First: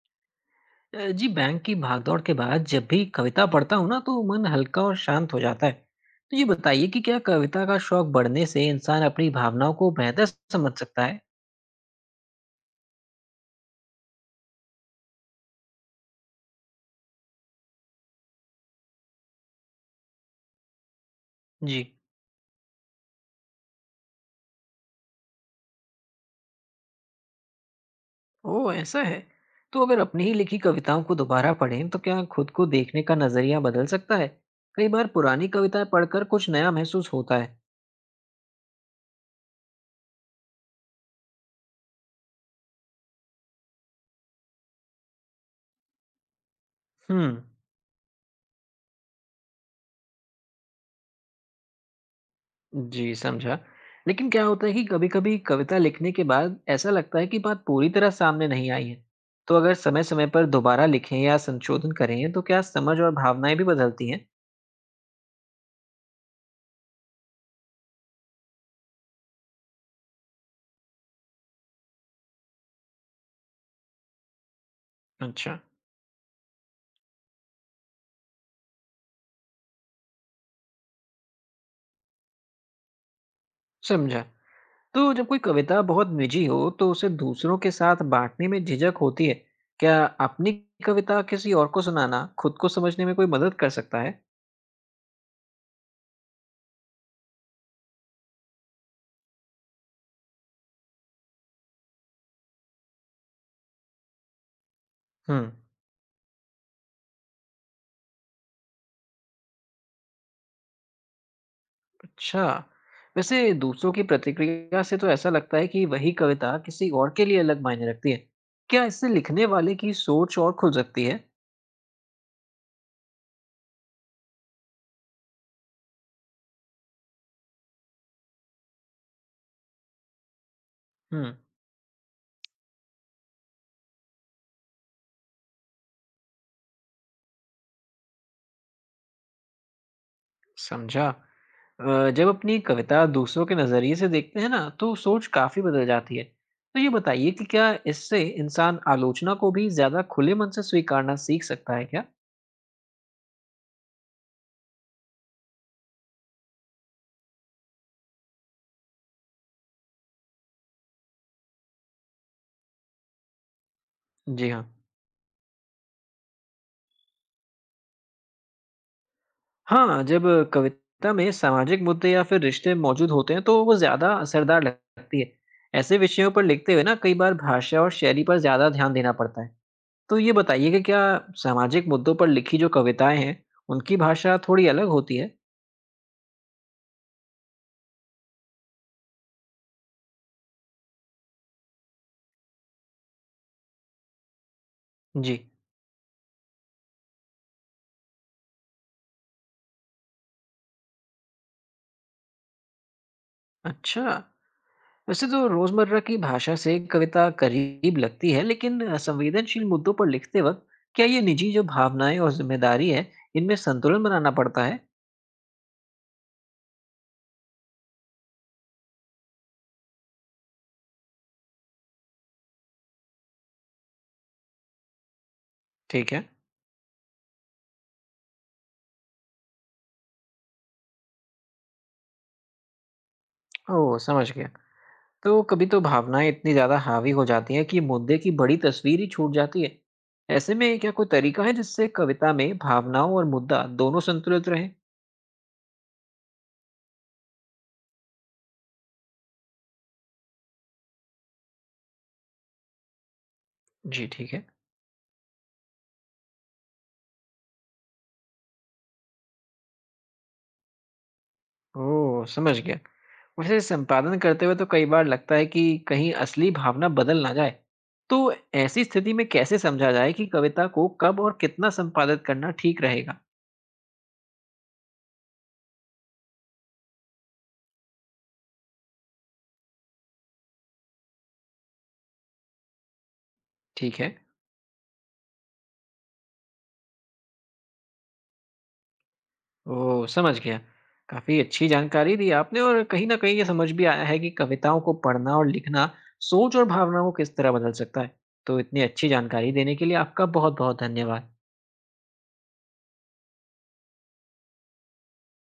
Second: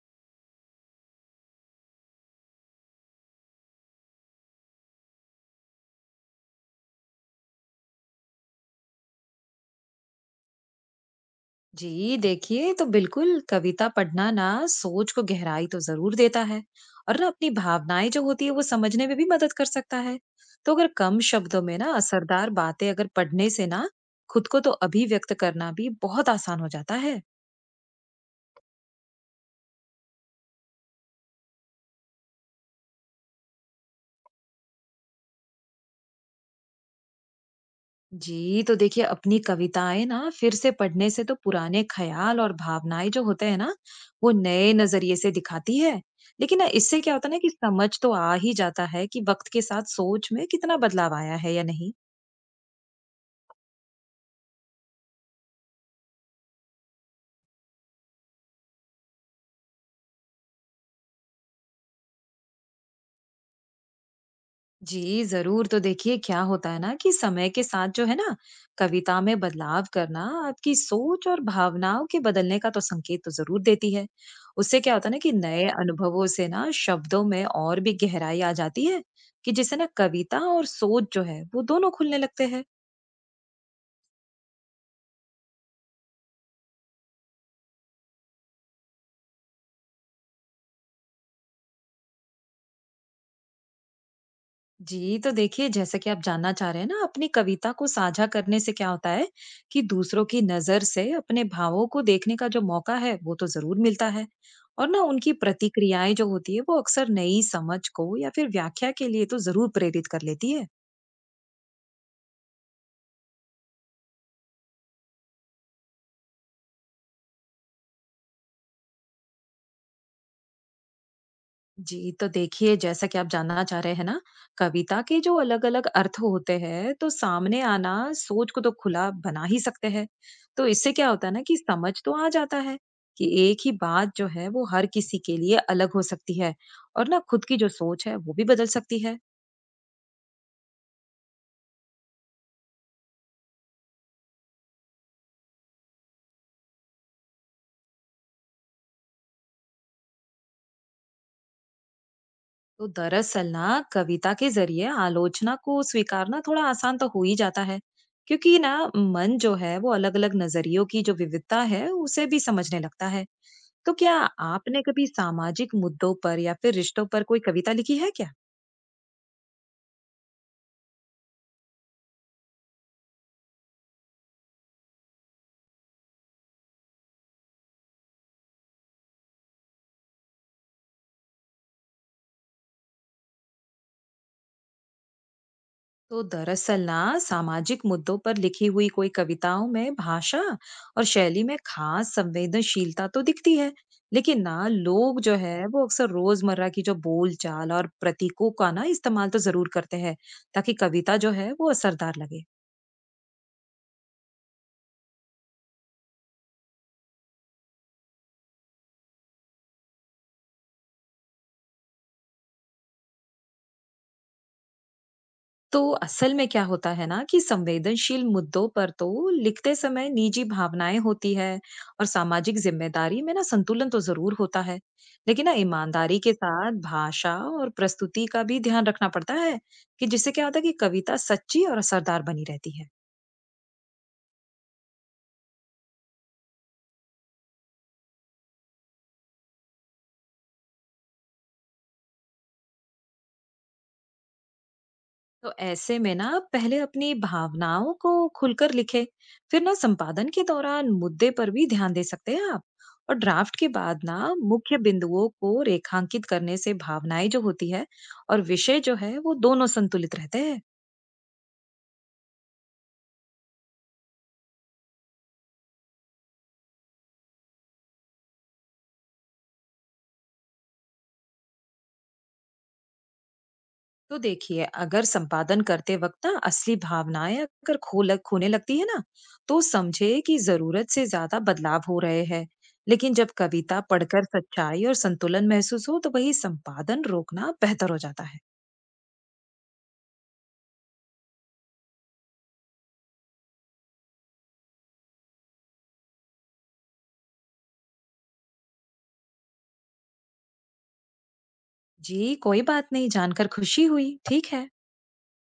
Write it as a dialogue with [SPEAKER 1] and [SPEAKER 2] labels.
[SPEAKER 1] जी bank की भागदौड़ के बाद जब भी कविता पढ़ता हूँ ना तो मन हल्का और शांत हो जाता है। तो ये बताइए कि क्या कविता का शौक बढ़ने से इंसान अपनी भावनाओं को बेहतर समझ सकता है।
[SPEAKER 2] जी देखिए, तो बिल्कुल कविता पढ़ना ना सोच को गहराई तो जरूर देता है। और ना अपनी भावनाएं जो होती है वो समझने में भी मदद कर सकता है। तो अगर कम शब्दों में
[SPEAKER 1] जी।
[SPEAKER 2] ना असरदार बातें अगर पढ़ने से ना खुद को तो अभिव्यक्त करना भी बहुत आसान हो जाता है।
[SPEAKER 1] ओ ऐसा है। तो अगर अपनी ही लिखी कविताओं को दोबारा पढ़ें तो क्या खुद को देखने का नजरिया बदल सकता है। कई बार पुरानी कविताएं पढ़कर कुछ नया महसूस होता है।
[SPEAKER 2] जी, तो देखिए अपनी कविताएं ना फिर से पढ़ने से तो पुराने ख्याल और भावनाएं जो होते हैं ना, वो नए नजरिए से दिखाती है। लेकिन ना इससे क्या होता है ना
[SPEAKER 1] हम्म।
[SPEAKER 2] कि समझ तो आ ही जाता है कि वक्त के साथ सोच में कितना बदलाव आया है या नहीं।
[SPEAKER 1] जी, समझा। लेकिन क्या होता है कि कभी-कभी कविता लिखने के बाद ऐसा लगता है कि बात पूरी तरह सामने नहीं आई है। तो अगर समय-समय पर दोबारा लिखें या संशोधन करें, तो क्या समझ और भावनाएँ भी बदलती हैं?
[SPEAKER 2] जी जरूर, तो देखिए क्या होता है ना कि समय के साथ जो है ना कविता में बदलाव करना आपकी सोच और भावनाओं के बदलने का तो संकेत तो जरूर देती है। उससे क्या होता है ना कि
[SPEAKER 1] अच्छा,
[SPEAKER 2] नए अनुभवों से ना शब्दों में और भी गहराई आ जाती है, कि जिससे ना कविता और सोच जो है वो दोनों खुलने लगते हैं।
[SPEAKER 1] समझा। तो जब कोई कविता बहुत निजी हो, तो उसे दूसरों के साथ बाँटने में झिझक होती है। क्या अपनी कविता किसी और को सुनाना खुद को समझने में कोई मदद कर सकता है?
[SPEAKER 2] जी, तो देखिए जैसा कि आप जानना चाह रहे हैं ना, अपनी कविता को साझा करने से क्या होता है कि दूसरों की नज़र से अपने भावों को देखने का जो मौका है, वो तो ज़रूर मिलता है। और ना उनकी
[SPEAKER 1] हुँ।
[SPEAKER 2] प्रतिक्रियाएँ जो होती है, वो अक्सर नई समझ को या फिर व्याख्या के लिए तो ज़रूर प्रेरित कर लेती है।
[SPEAKER 1] अच्छा, वैसे दूसरों की प्रतिक्रिया से तो ऐसा लगता है कि वही कविता किसी और के लिए अलग मायने रखती है। क्या इससे लिखने वाले की सोच और खुल सकती है?
[SPEAKER 2] जी, तो देखिए जैसा कि आप जानना चाह रहे हैं ना, कविता के जो अलग-अलग अर्थ होते हैं, तो सामने आना सोच को तो खुला बना ही सकते हैं। तो इससे क्या
[SPEAKER 1] हुँ,
[SPEAKER 2] होता है ना कि समझ तो आ जाता है कि एक ही बात जो है वो हर किसी के लिए अलग हो सकती है और ना खुद की जो सोच है वो भी बदल सकती है।
[SPEAKER 1] समझा। जब अपनी कविता दूसरों के नज़रिए से देखते हैं ना, तो सोच काफ़ी बदल जाती है। तो ये बताइए कि क्या इससे इंसान आलोचना को भी ज़्यादा खुले मन से स्वीकारना सीख सकता है क्या?
[SPEAKER 2] तो दरअसल ना कविता के जरिए आलोचना को स्वीकारना थोड़ा आसान तो हो ही जाता है, क्योंकि ना मन जो है वो अलग-अलग नज़रियों की जो विविधता है उसे भी समझने लगता है। तो क्या
[SPEAKER 1] जी हाँ।
[SPEAKER 2] आपने कभी सामाजिक मुद्दों पर या फिर रिश्तों पर कोई कविता लिखी है क्या?
[SPEAKER 1] हाँ, जब कविता में सामाजिक मुद्दे या फिर रिश्ते मौजूद होते हैं तो वो ज़्यादा असरदार लगती है। ऐसे विषयों पर लिखते हुए ना कई बार भाषा और शैली पर ज़्यादा ध्यान देना पड़ता है। तो ये बताइए कि क्या सामाजिक मुद्दों पर लिखी जो कविताएं हैं, उनकी भाषा थोड़ी अलग होती है?
[SPEAKER 2] तो दरअसल ना सामाजिक मुद्दों पर लिखी हुई कोई कविताओं में भाषा और शैली में खास संवेदनशीलता तो दिखती है, लेकिन ना लोग जो
[SPEAKER 1] जी,
[SPEAKER 2] है वो अक्सर रोजमर्रा की जो बोलचाल और प्रतीकों का ना इस्तेमाल तो जरूर करते हैं ताकि कविता जो है वो असरदार लगे।
[SPEAKER 1] अच्छा। वैसे तो रोज़मर्रा की भाषा से कविता करीब लगती है, लेकिन संवेदनशील मुद्दों पर लिखते वक्त क्या ये निजी जो भावनाएं और जिम्मेदारी है, इनमें संतुलन बनाना पड़ता है?
[SPEAKER 2] तो असल में क्या होता है ना कि संवेदनशील मुद्दों पर तो लिखते समय निजी भावनाएं होती है और सामाजिक जिम्मेदारी में ना संतुलन तो जरूर होता है, लेकिन ना
[SPEAKER 1] ठीक
[SPEAKER 2] ईमानदारी
[SPEAKER 1] है।
[SPEAKER 2] के साथ भाषा और प्रस्तुति का भी ध्यान रखना पड़ता है, कि जिससे क्या होता है कि कविता सच्ची और असरदार बनी रहती है।
[SPEAKER 1] ओह, समझ गया। तो कभी तो भावनाएं इतनी ज्यादा हावी हो जाती हैं कि मुद्दे की बड़ी तस्वीर ही छूट जाती है। ऐसे में क्या कोई तरीका है जिससे कविता में भावनाओं और मुद्दा दोनों संतुलित रहे?
[SPEAKER 2] तो ऐसे में ना आप पहले अपनी भावनाओं को खुलकर लिखें, फिर ना संपादन के दौरान मुद्दे पर भी ध्यान दे सकते हैं आप। और ड्राफ्ट के बाद
[SPEAKER 1] जी
[SPEAKER 2] ना
[SPEAKER 1] ठीक है।
[SPEAKER 2] मुख्य बिंदुओं को रेखांकित करने से भावनाएं जो होती है और विषय जो है वो दोनों संतुलित रहते हैं।
[SPEAKER 1] ओ समझ गया। वैसे संपादन करते हुए तो कई बार लगता है कि कहीं असली भावना बदल ना जाए। तो ऐसी स्थिति में कैसे समझा जाए कि कविता को कब और कितना संपादित करना ठीक रहेगा?
[SPEAKER 2] तो देखिए अगर संपादन करते वक्त ना असली भावनाएं अगर खोल खोने लगती है ना, तो समझे कि जरूरत से ज्यादा बदलाव हो रहे हैं। लेकिन जब कविता
[SPEAKER 1] ठीक है।
[SPEAKER 2] पढ़कर सच्चाई और संतुलन महसूस हो तो वही संपादन रोकना बेहतर हो जाता है।
[SPEAKER 1] ओह! समझ गया। काफ़ी अच्छी जानकारी दी आपने और कहीं न कहीं ये समझ भी आया है कि कविताओं को पढ़ना और लिखना सोच और भावनाओं को किस तरह बदल सकता है। तो इतनी अच्छी जानकारी देने के लिए आपका बहुत-बहुत धन्यवाद।
[SPEAKER 2] जी, कोई बात नहीं, जानकर खुशी हुई। ठीक है।